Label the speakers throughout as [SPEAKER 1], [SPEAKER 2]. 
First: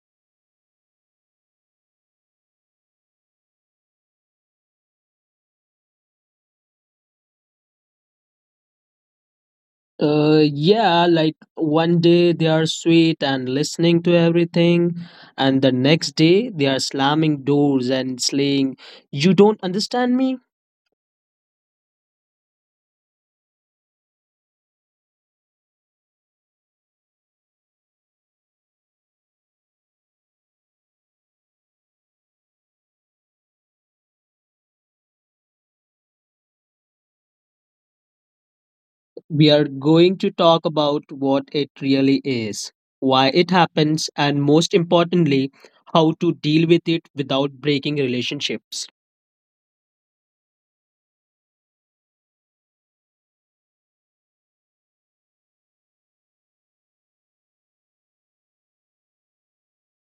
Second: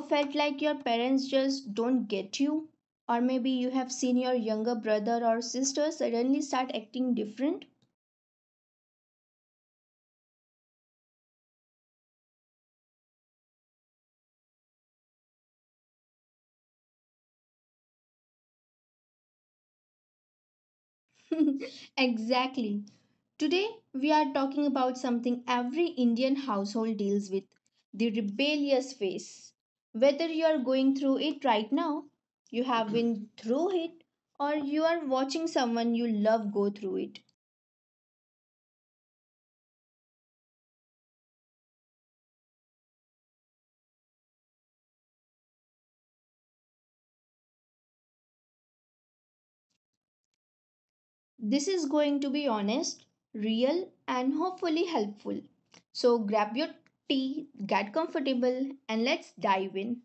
[SPEAKER 1] felt like your parents just don't get you? Or maybe you have seen your younger brother or sister suddenly start acting different?
[SPEAKER 2] Yeah, like one day they are sweet and listening to everything, and the next day they are slamming doors and saying, "You don't understand me?"
[SPEAKER 1] Exactly. Today, we are talking about something every Indian household deals with the rebellious phase. Whether you are going through it right now, you have been through it, or you are watching someone you love go through it.
[SPEAKER 2] We are going to talk about what it really is, why it happens, and most importantly, how to deal with it without breaking relationships.
[SPEAKER 1] This is going to be honest, real, and hopefully helpful. So, grab your tea, get comfortable, and let's dive in.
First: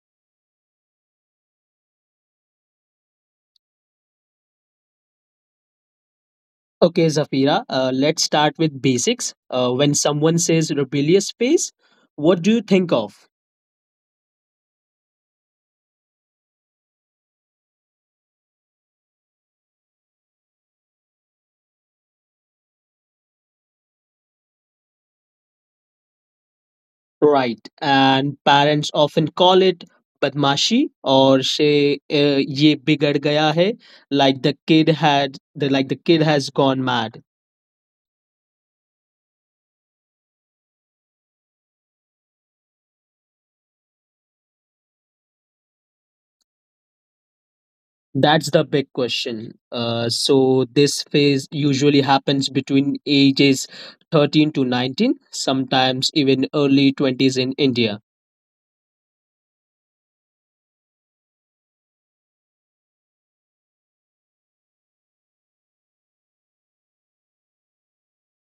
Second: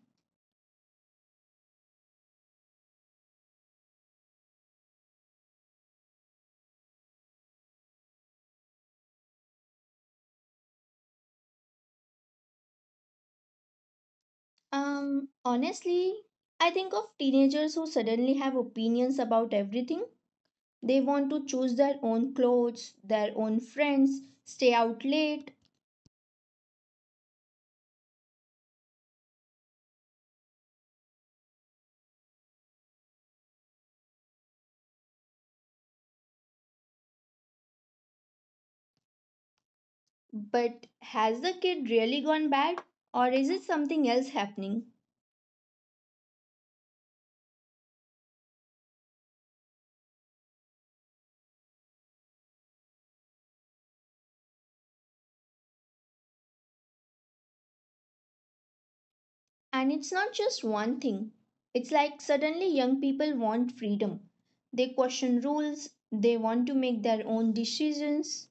[SPEAKER 2] Okay, Zafira, let's start with basics. When someone says rebellious phase, what do you think of?
[SPEAKER 1] Honestly, I think of teenagers who suddenly have opinions about everything. They want to choose their own clothes, their own friends, stay out late.
[SPEAKER 2] Right. And parents often call it badmashi or say ye bigad gaya hai like the kid had the like the kid has gone mad.
[SPEAKER 1] But has the kid really gone bad? Or is it something else happening?
[SPEAKER 2] That's the big question. So this phase usually happens between ages 13 to 19, sometimes even early 20s in India.
[SPEAKER 1] And it's not just one thing. It's like suddenly young people want freedom. They question rules, they want to make their own decisions.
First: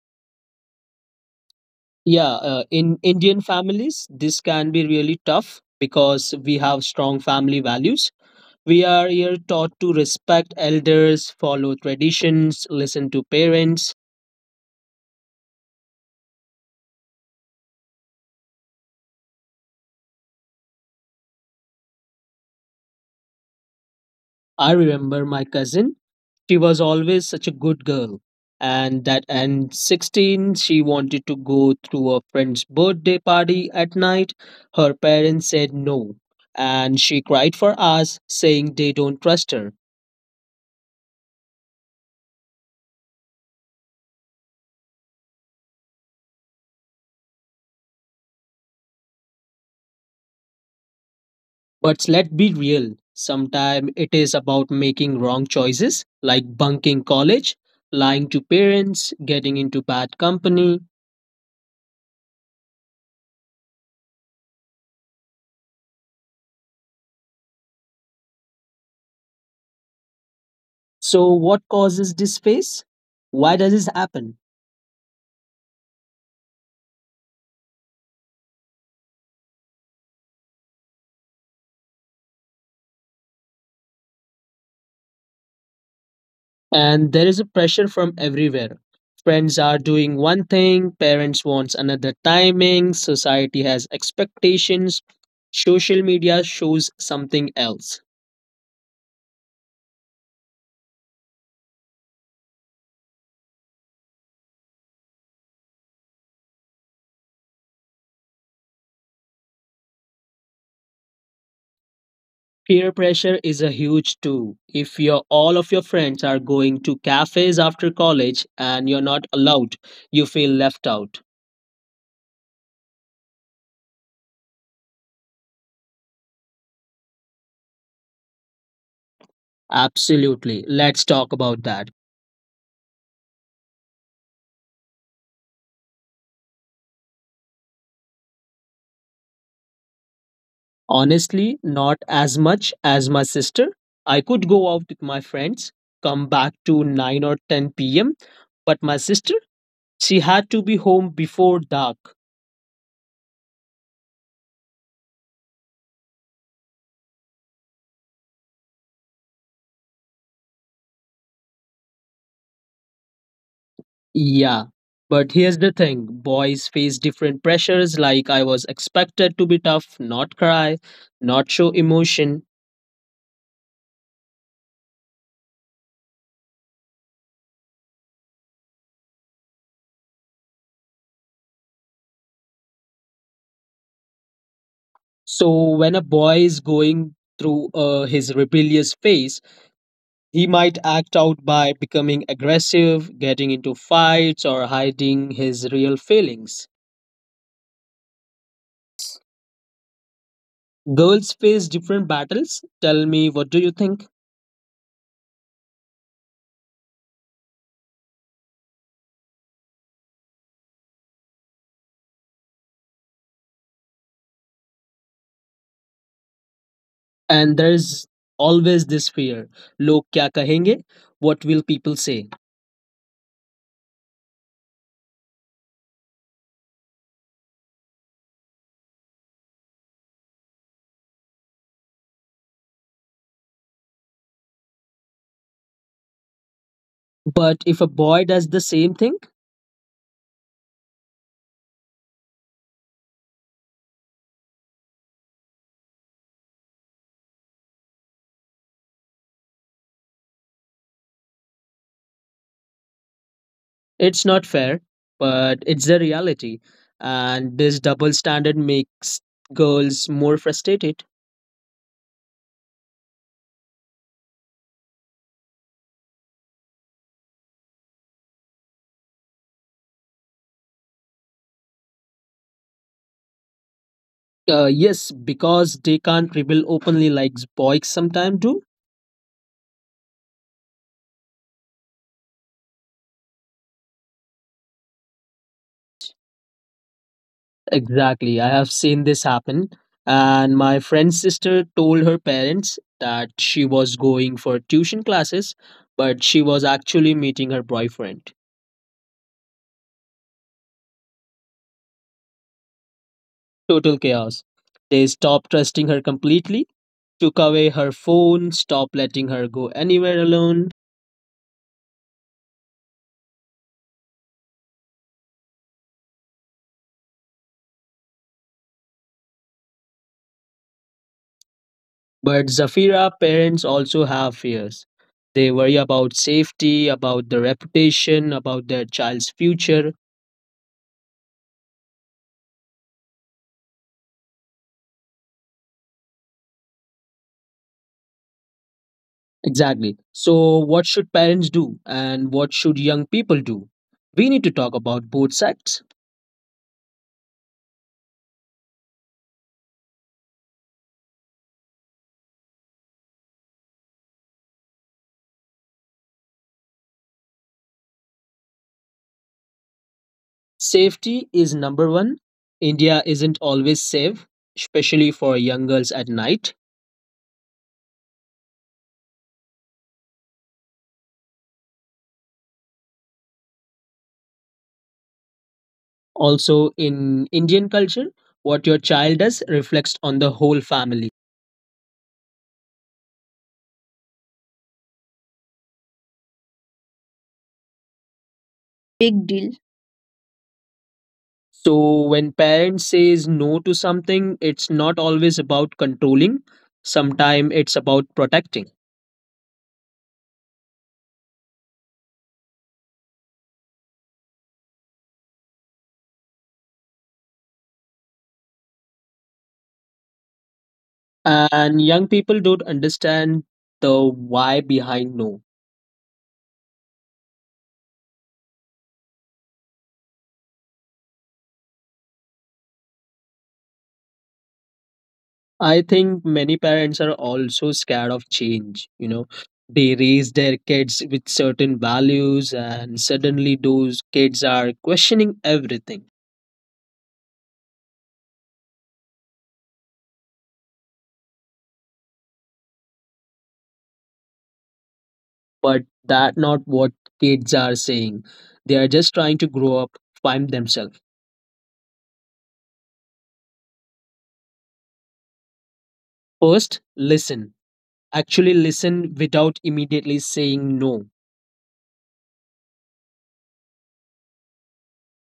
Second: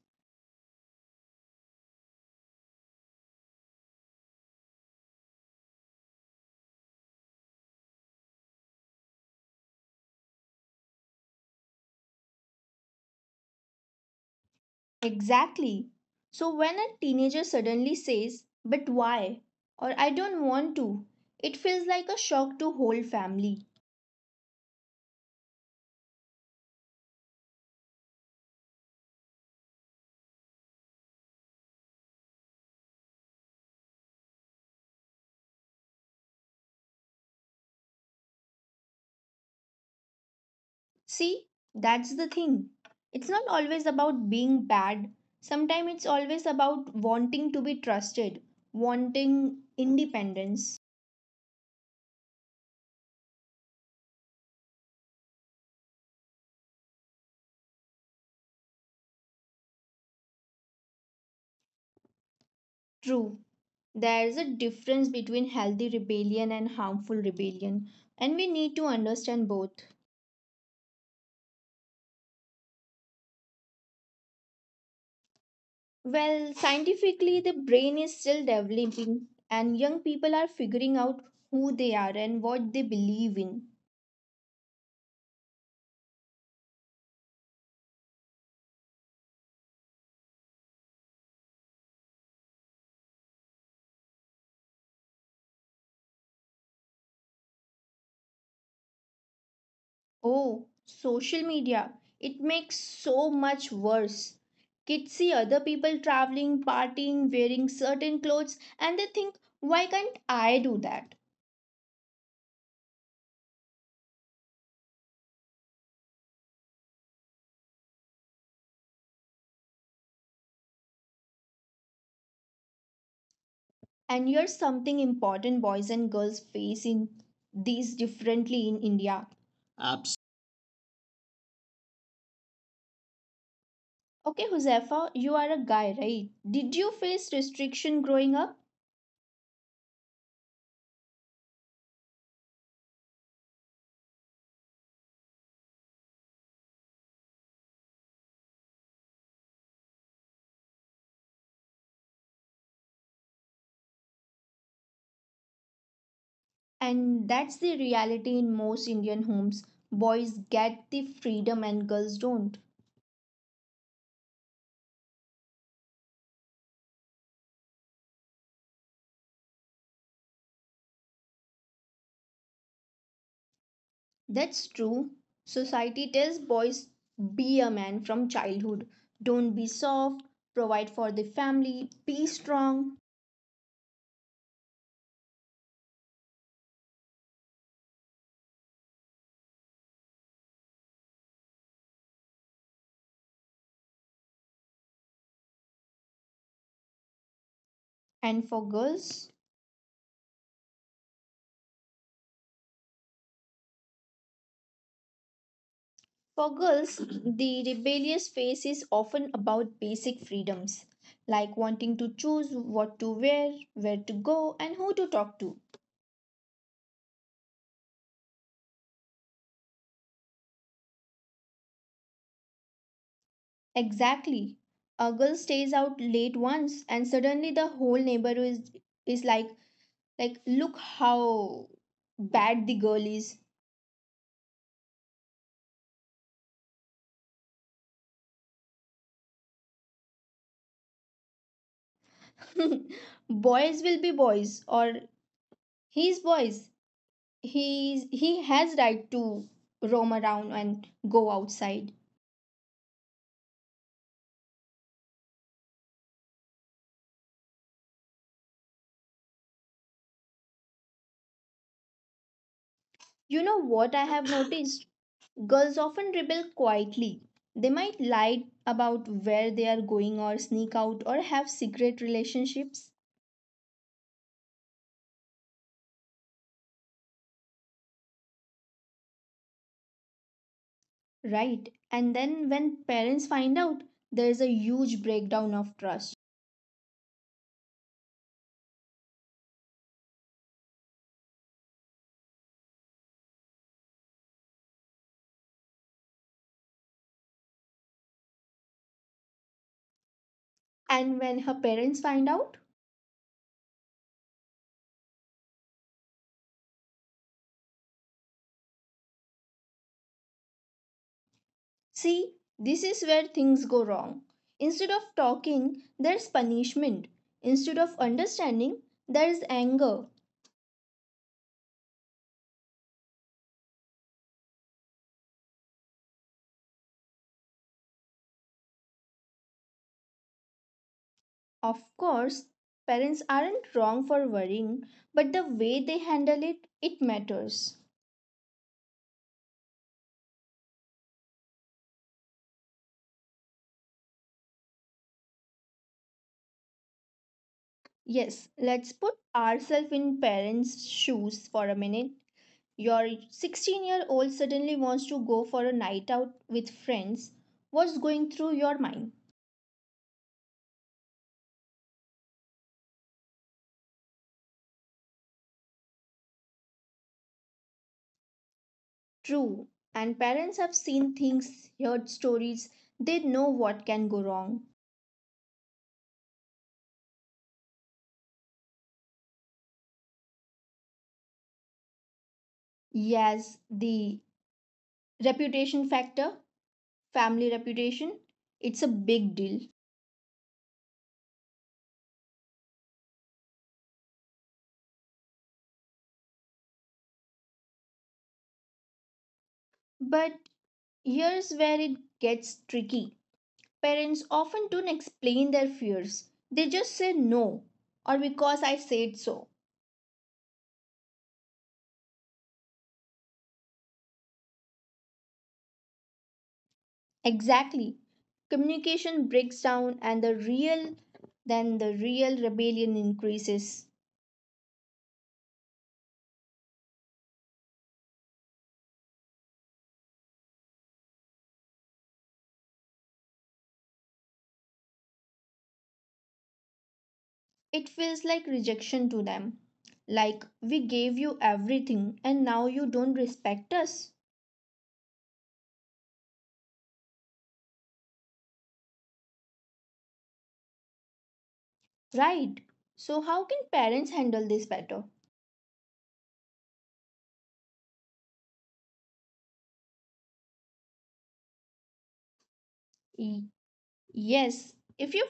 [SPEAKER 2] Yeah, in Indian families, this can be really tough because we have strong family values. We are here taught to respect elders, follow traditions, listen to parents.
[SPEAKER 1] Exactly. So when a teenager suddenly says, but why? Or I don't want to, it feels like a shock to whole family.
[SPEAKER 2] I remember my cousin, she was always such a good girl. And that and 16, she wanted to go through a friend's birthday party at night. Her parents said no, and she cried for us, saying they don't trust her.
[SPEAKER 1] See, that's the thing. It's not always about being bad. Sometimes it's always about wanting to be trusted, wanting independence.
[SPEAKER 2] But let's be real, sometimes it is about making wrong choices like bunking college, lying to parents, getting into bad company.
[SPEAKER 1] True. There's a difference between healthy rebellion and harmful rebellion, and we need to understand both.
[SPEAKER 2] So, what causes this phase? Why does this happen?
[SPEAKER 1] Well, scientifically, the brain is still developing, and young people are figuring out who they are and what they believe in.
[SPEAKER 2] And there is a pressure from everywhere. Friends are doing one thing, parents wants another timing, society has expectations, social media shows something else.
[SPEAKER 1] Oh, social media. It makes so much worse. Kids see other people traveling, partying, wearing certain clothes, and they think, why can't I do that?
[SPEAKER 2] Peer pressure is a huge too. If your all of your friends are going to cafes after college and you're not allowed, you feel left out.
[SPEAKER 1] And here's something important boys and girls face in these differently in India. Abs-
[SPEAKER 2] Absolutely. Let's talk about that.
[SPEAKER 1] Okay, Huzefa, you are a guy, right? Did you face restriction growing up?
[SPEAKER 2] Honestly, not as much as my sister. I could go out with my friends, come back to 9 or 10 p.m., but my sister, she had to be home before dark.
[SPEAKER 1] And that's the reality in most Indian homes. Boys get the freedom and girls don't.
[SPEAKER 2] Yeah, but here's the thing boys face different pressures. Like, I was expected to be tough, not cry, not show emotion.
[SPEAKER 1] That's true. Society tells boys, be a man from childhood. Don't be soft. Provide for the family. Be strong.
[SPEAKER 2] So, when a boy is going through his rebellious phase, he might act out by becoming aggressive, getting into fights, or hiding his real feelings.
[SPEAKER 1] And for girls?
[SPEAKER 2] Girls face different battles. Tell me, what do you think?
[SPEAKER 1] For girls, the rebellious phase is often about basic freedoms, like wanting to choose what to wear, where to go, and who to talk to.
[SPEAKER 2] And there's always this fear. Log kya kahenge? What will people say?
[SPEAKER 1] Exactly. A girl stays out late once and suddenly the whole neighborhood is like look how bad the girl is.
[SPEAKER 2] But if a boy does the same thing,
[SPEAKER 1] Boys will be boys or he's boys. He has right to roam around and go outside.
[SPEAKER 2] it's not fair, but it's the reality. And this double standard makes girls more frustrated.
[SPEAKER 1] You know what I have noticed? Girls often rebel quietly. They might lie about where they are going or sneak out or have secret relationships.
[SPEAKER 2] Yes, because they can't rebel openly like boys sometimes do.
[SPEAKER 1] Right. And then when parents find out, there's a huge breakdown of trust.
[SPEAKER 2] Exactly. I have seen this happen. And my friend's sister told her parents that she was going for tuition classes, but she was actually meeting her boyfriend.
[SPEAKER 1] And when her parents find out,
[SPEAKER 2] Total chaos. They stopped trusting her completely took away her phone, stopped letting her go anywhere alone.
[SPEAKER 1] see, this is where things go wrong. Instead of talking, there's punishment. Instead of understanding, there's anger.
[SPEAKER 2] But Zafira parents also have fears. They worry about safety, about their reputation, about their child's future.
[SPEAKER 1] Of course, parents aren't wrong for worrying, but the way they handle it, it matters.
[SPEAKER 2] Exactly. So, what should parents do and what should young people do? We need to talk about both sides.
[SPEAKER 1] Yes, let's put ourselves in parents' shoes for a minute. Your 16-year-old year old suddenly wants to go for a night out with friends, what's going through your mind?
[SPEAKER 2] Safety is number one. India isn't always safe, especially for young girls at night.
[SPEAKER 1] True, and parents have seen things, heard stories, they know what can go wrong.
[SPEAKER 2] Also, in Indian culture, what your child does reflects on the whole family.
[SPEAKER 1] Yes, the reputation factor, family reputation, it's a
[SPEAKER 2] Big
[SPEAKER 1] big
[SPEAKER 2] deal.
[SPEAKER 1] deal.
[SPEAKER 2] So when parents says no to something, it's not always about controlling. Sometimes it's about protecting.
[SPEAKER 1] But here's where it gets tricky. Parents often don't explain their fears, they just say no, or because I said so.
[SPEAKER 2] And young people don't understand the why behind no.
[SPEAKER 1] Exactly. Communication breaks down and then the real rebellion increases.
[SPEAKER 2] I think many parents are also scared of change, They raise their kids with certain values and suddenly those kids are questioning everything.
[SPEAKER 1] It feels like rejection to them. Like we gave you everything and now you don't respect us.
[SPEAKER 2] But that not what kids are saying. They are just trying to grow up, find themselves.
[SPEAKER 1] Right. So how can parents handle this better?
[SPEAKER 2] First, listen. Actually, listen without immediately saying no.
[SPEAKER 1] Y- yes, if your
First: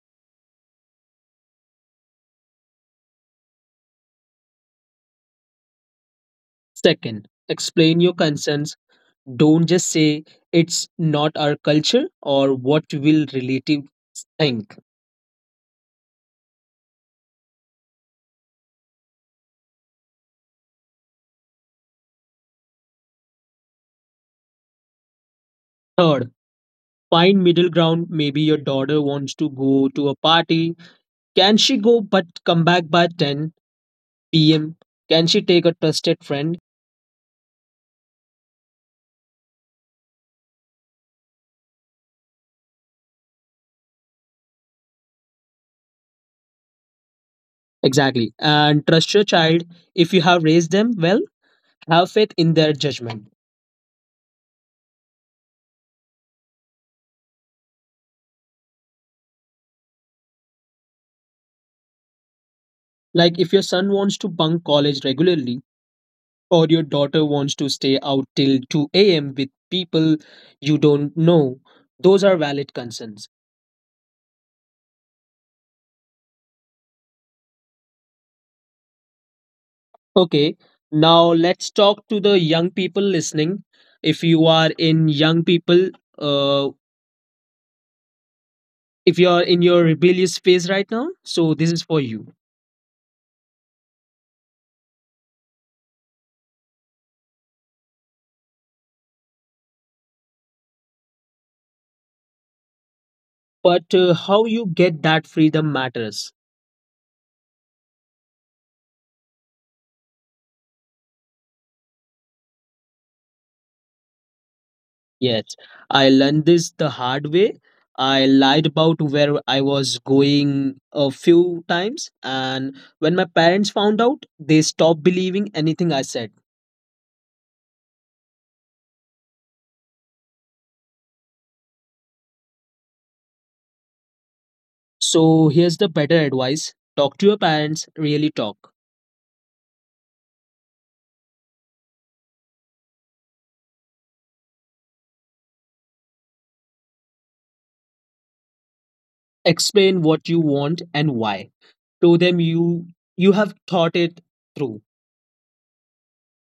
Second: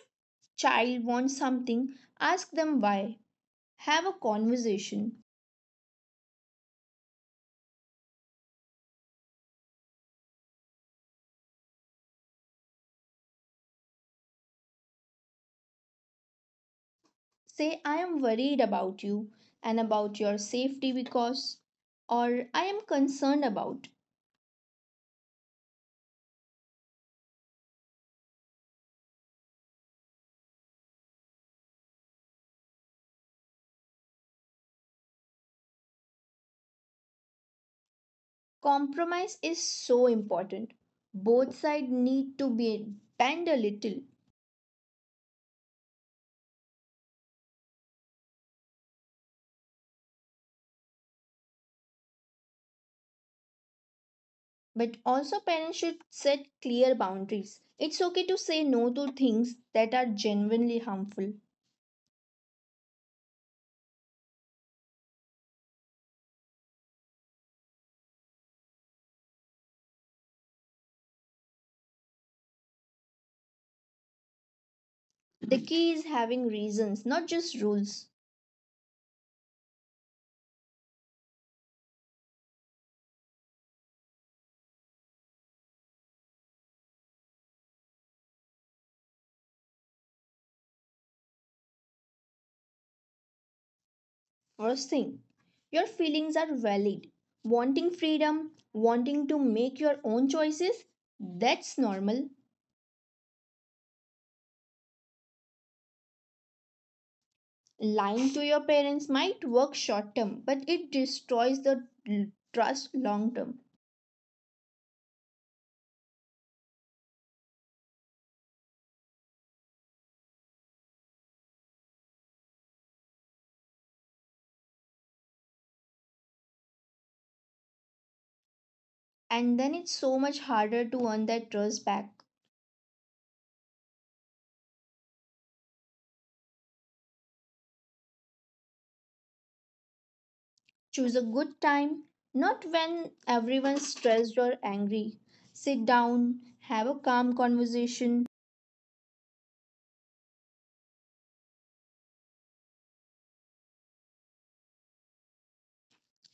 [SPEAKER 1] child wants something, ask them why. Have a conversation.
[SPEAKER 2] Second, explain your concerns. Don't just say it's not our culture or what will relatives think.
[SPEAKER 1] Say, I am worried about you and about your safety because, or I am concerned about.
[SPEAKER 2] Third, find middle ground. Maybe your daughter wants to go to a party. Can she go but come back by 10 p.m.? Can she take a trusted friend?
[SPEAKER 1] Compromise is so important. Both sides need to be bend a little,
[SPEAKER 2] Exactly. And trust your child. If you have raised them well, have faith in their judgment
[SPEAKER 1] but also parents should set clear boundaries. It's okay to say no to things that are genuinely harmful.
[SPEAKER 2] like if your son wants to bunk college regularly or your daughter wants to stay out till 2 a.m. with people you don't know. Those are valid concerns.
[SPEAKER 1] The key is having reasons, not just rules.
[SPEAKER 2] Okay, now let's talk to the young people listening. If you are in young people, uh, if you are in your rebellious phase right now, so this is for you.
[SPEAKER 1] First thing, your feelings are valid. Wanting freedom, wanting to make your own choices, that's normal.
[SPEAKER 2] But how you get that freedom matters.
[SPEAKER 1] Lying to your parents might work short term, but it destroys the trust long term.
[SPEAKER 2] Yes, I learned this the hard way. I lied about where I was going a few times, and when my parents found out, they stopped believing anything I said.
[SPEAKER 1] And then it's so much harder to earn that trust back.
[SPEAKER 2] So, here's the better advice talk to your parents, really talk.
[SPEAKER 1] Choose a good time, not when everyone's stressed or angry. Sit down, have a calm conversation.
[SPEAKER 2] Explain what you want and why. Show them you have thought it through.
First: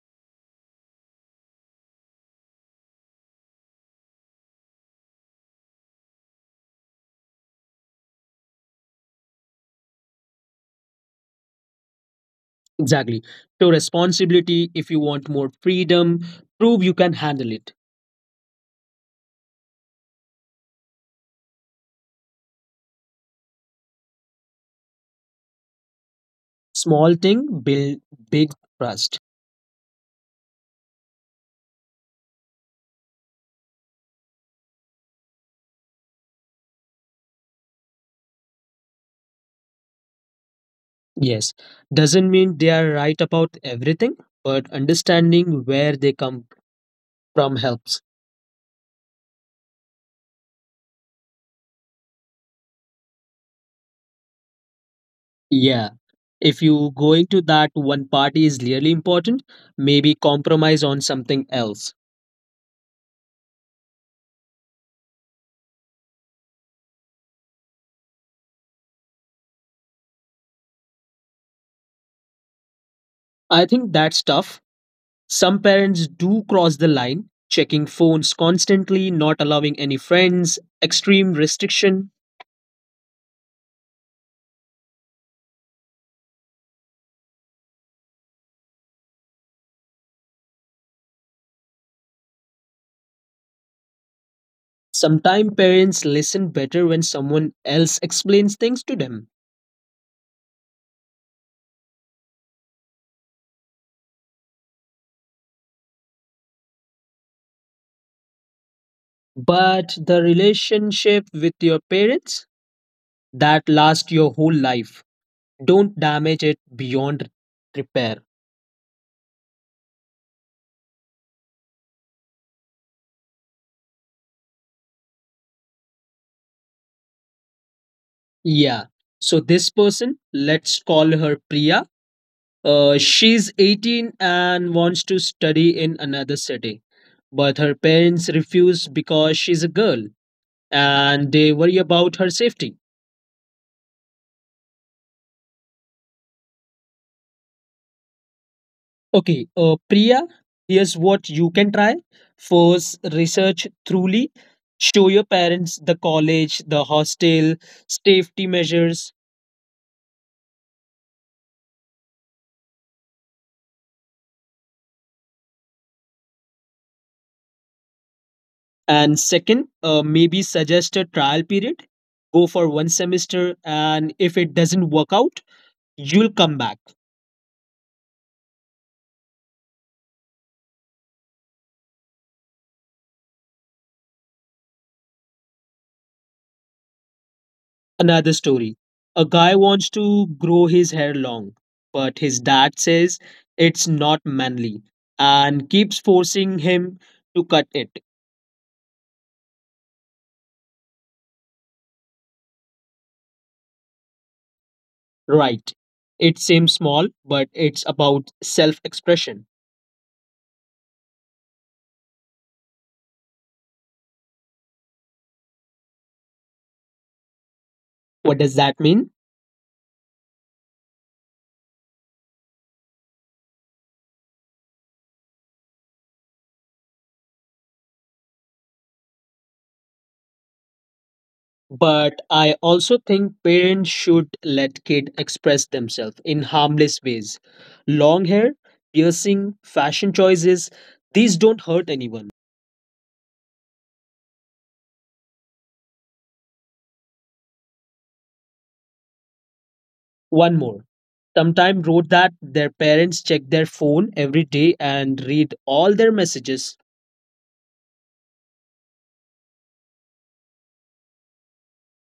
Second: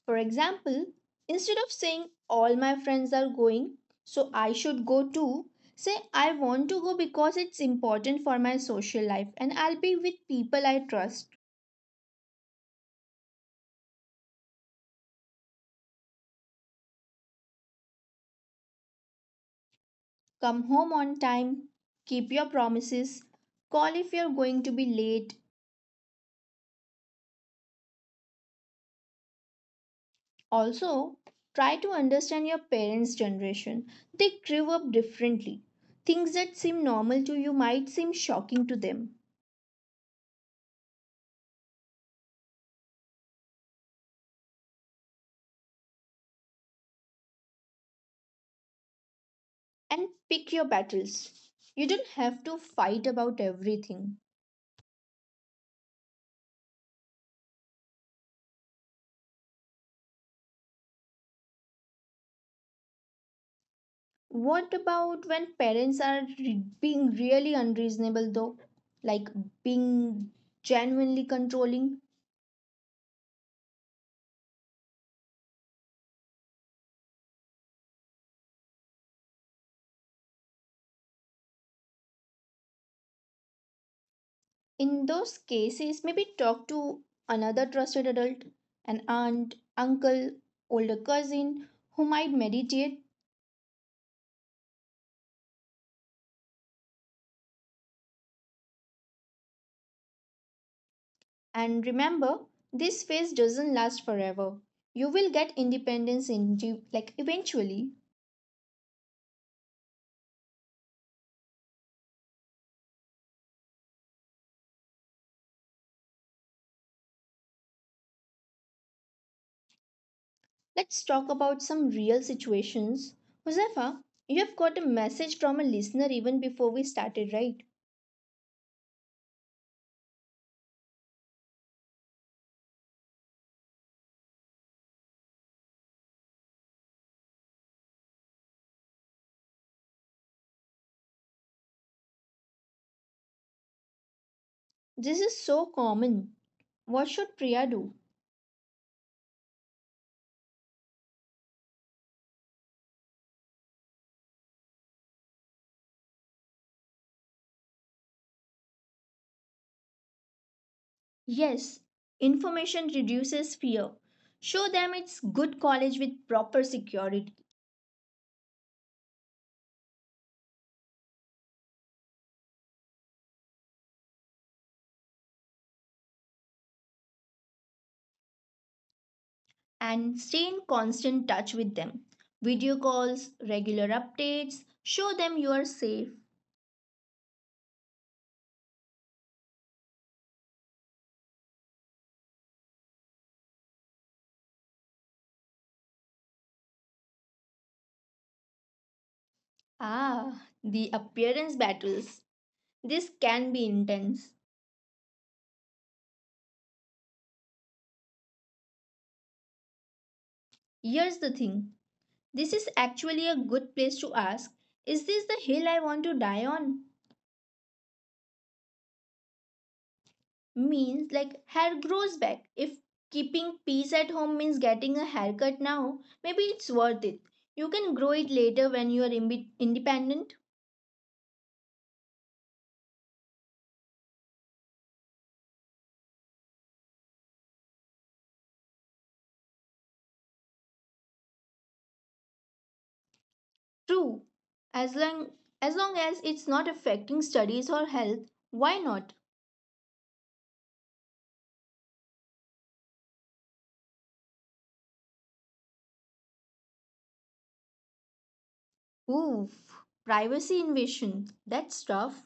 [SPEAKER 1] For example, instead of saying all my friends are going, so I should go too, say I want to go because it's important for my social life and I'll be with people I trust.
[SPEAKER 2] Exactly. Show responsibility if you want more freedom. Prove you can handle it.
[SPEAKER 1] Come home on time, keep your promises, call if you're going to be late.
[SPEAKER 2] Small thing build big trust.
[SPEAKER 1] Also, try to understand your parents' generation. They grew up differently. Things that seem normal to you might seem shocking to them.
[SPEAKER 2] Yes, doesn't mean they are right about everything, but understanding where they come from helps.
[SPEAKER 1] And pick your battles. You don't have to fight about everything.
[SPEAKER 2] Yeah. If you going to that one party is really important, maybe compromise on something else.
[SPEAKER 1] What about when parents are being really unreasonable though? Like being genuinely controlling?
[SPEAKER 2] I think that's tough. Some parents do cross the line, checking phones constantly, not allowing any friends, extreme restriction.
[SPEAKER 1] In those cases maybe talk to another trusted adult, an aunt, uncle, older cousin who might mediate.
[SPEAKER 2] Sometimes parents listen better when someone else explains things to them.
[SPEAKER 1] And remember this phase doesn't last forever, you will get independence in, like, eventually.
[SPEAKER 2] But the relationship with your parents that last your whole life. Don't damage it beyond repair.
[SPEAKER 1] Let's talk about some real situations, Josefa, you have got a message from a listener even before we started, right?
[SPEAKER 2] Yeah. So this person, let's call her Priya. She's 18 and wants to study in another city, but her parents refuse because she's a girl and they worry about her safety.
[SPEAKER 1] This is so common, what should Priya do?
[SPEAKER 2] Okay, Priya, here's what you can try. First, research thoroughly. Show your parents the college, the hostel, safety measures,
[SPEAKER 1] Yes, information reduces fear. Show them it's good college with proper security
[SPEAKER 2] and second, maybe suggest a trial period. Go for one semester, and if it doesn't work out, you'll come back.
[SPEAKER 1] and stay in constant touch with them. Video calls, regular updates, show them you are safe.
[SPEAKER 2] Another story. A guy wants to grow his hair long, but his dad says it's not manly and keeps forcing him to cut it.
[SPEAKER 1] Ah, the appearance battles. This can be intense.
[SPEAKER 2] Right. It seems small, but it's about self expression.
[SPEAKER 1] Here's the thing, this is actually a good place to ask, is this the hill I want to die on?
[SPEAKER 2] What does that mean?
[SPEAKER 1] Means like hair grows back. If keeping peace at home means getting a haircut now, maybe it's worth it. You can grow it later when you are independent.
[SPEAKER 2] But I also think parents should let kids express themselves in harmless ways. Long hair, piercing, fashion choices, these don't hurt anyone.
[SPEAKER 1] True. As long as long as it's not affecting studies or health, why not?
[SPEAKER 2] One more. Sometime wrote that their parents check their phone every day and read all their messages.
[SPEAKER 1] Oof. Privacy invasion. That's tough.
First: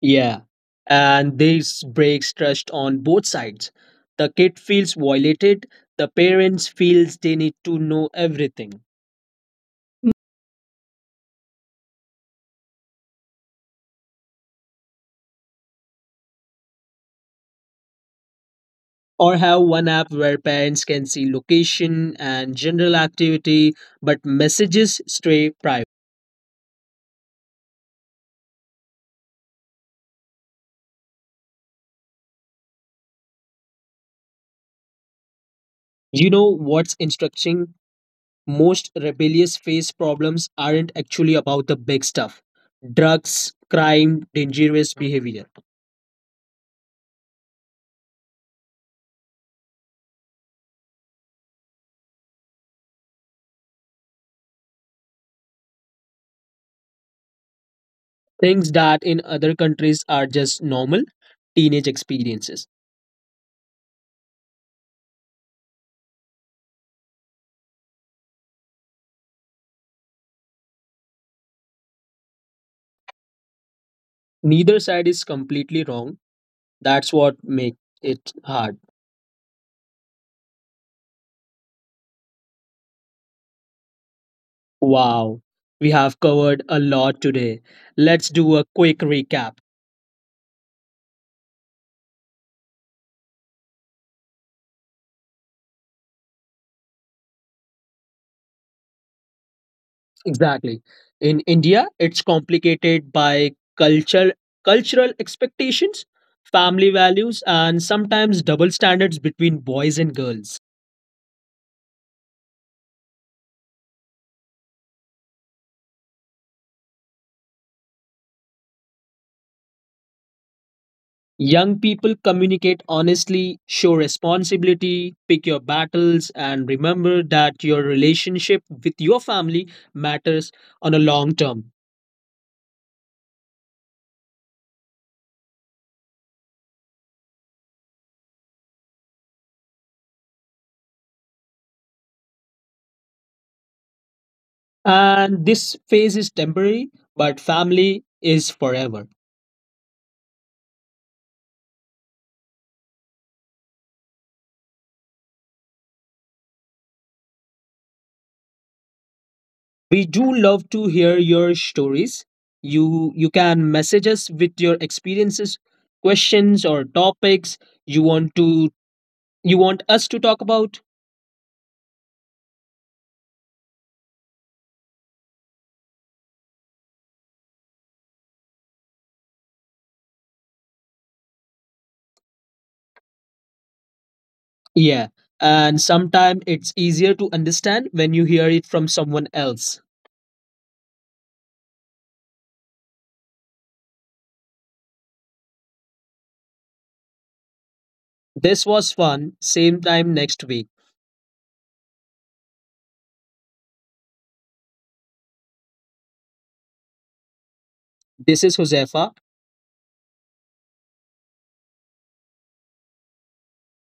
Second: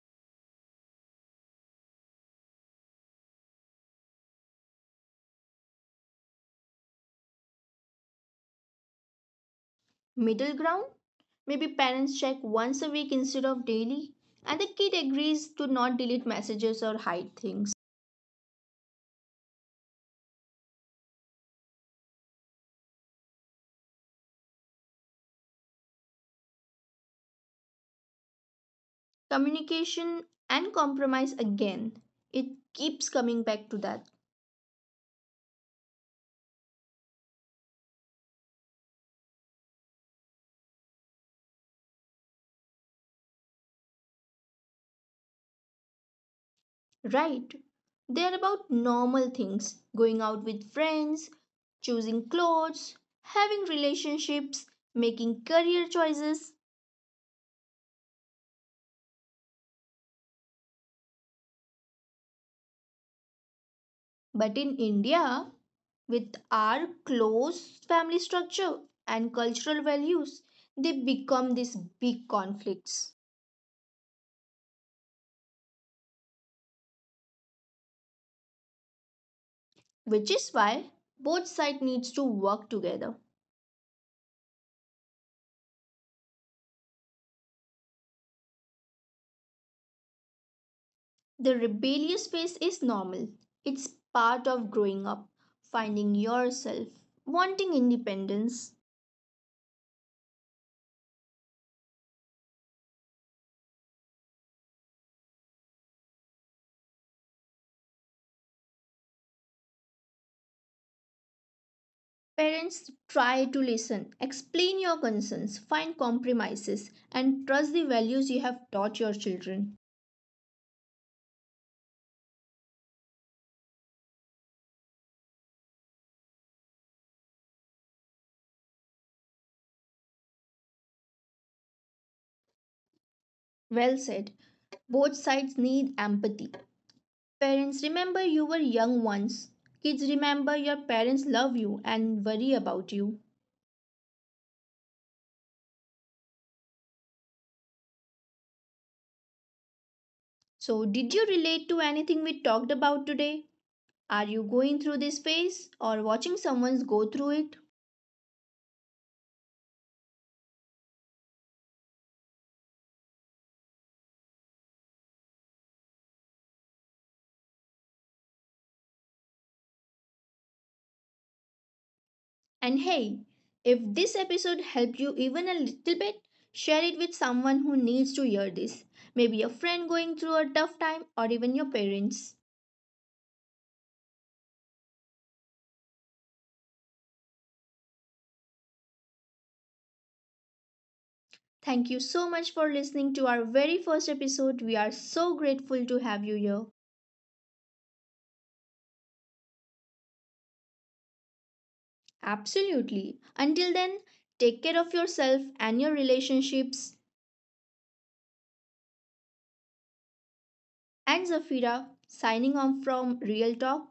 [SPEAKER 2] Yeah. And this breaks trust on both sides. The kid feels violated, the parents feels they need to know everything.
[SPEAKER 1] Middle ground? Maybe parents check once a week instead of daily, and the kid agrees to not delete messages or hide things.
[SPEAKER 2] Or have one app where parents can see location and general activity, but messages stay private.
[SPEAKER 1] Communication and compromise again. It keeps coming back to that,
[SPEAKER 2] You know what's instructing? Most rebellious phase problems aren't actually about the big stuff drugs, crime, dangerous behavior,
[SPEAKER 1] right? They're about normal things, going out with friends, choosing clothes, having relationships, making career choices.
[SPEAKER 2] things that in other countries are just normal teenage experiences.
[SPEAKER 1] But in India, with our close family structure and cultural values, they become these big conflicts,
[SPEAKER 2] Neither side is completely wrong. That's what makes it hard.
[SPEAKER 1] which is why both sides needs to work together.
[SPEAKER 2] Wow, we have covered a lot today. Let's do a quick recap.
[SPEAKER 1] The rebellious phase is normal. It's part of growing up, finding yourself, wanting independence.
[SPEAKER 2] Exactly. In India, it's complicated by culture, cultural expectations, family values, and sometimes double standards between boys and girls.
[SPEAKER 1] Parents try to listen, explain your concerns, find compromises, and trust the values you have taught your children.
[SPEAKER 2] Young people communicate honestly, show responsibility, pick your battles, and remember that your relationship with your family matters on a long term.
[SPEAKER 1] Well said. Both sides need empathy. Parents, remember you were young once. Kids, remember your parents love you and worry about you.
[SPEAKER 2] And this phase is temporary, but family is forever.
[SPEAKER 1] So, did you relate to anything we talked about today? Are you going through this phase or watching someone go through it?
[SPEAKER 2] We do love to hear your stories. you you can message us with your experiences, questions, or topics you want to you want us to talk about.
[SPEAKER 1] And hey, if this episode helped you even a little bit, share it with someone who needs to hear this. Maybe a friend going through a tough time or even your parents.
[SPEAKER 2] Yeah, and sometimes it's easier to understand when you hear it from someone else.
[SPEAKER 1] Thank you so much for listening to our very first episode. We are so grateful to have you here.
[SPEAKER 2] This was fun, same time next week.
[SPEAKER 1] Absolutely. Until then, take care of yourself and your relationships.
[SPEAKER 2] This is Josefa.
[SPEAKER 1] And Zafira, signing off from Real Talk.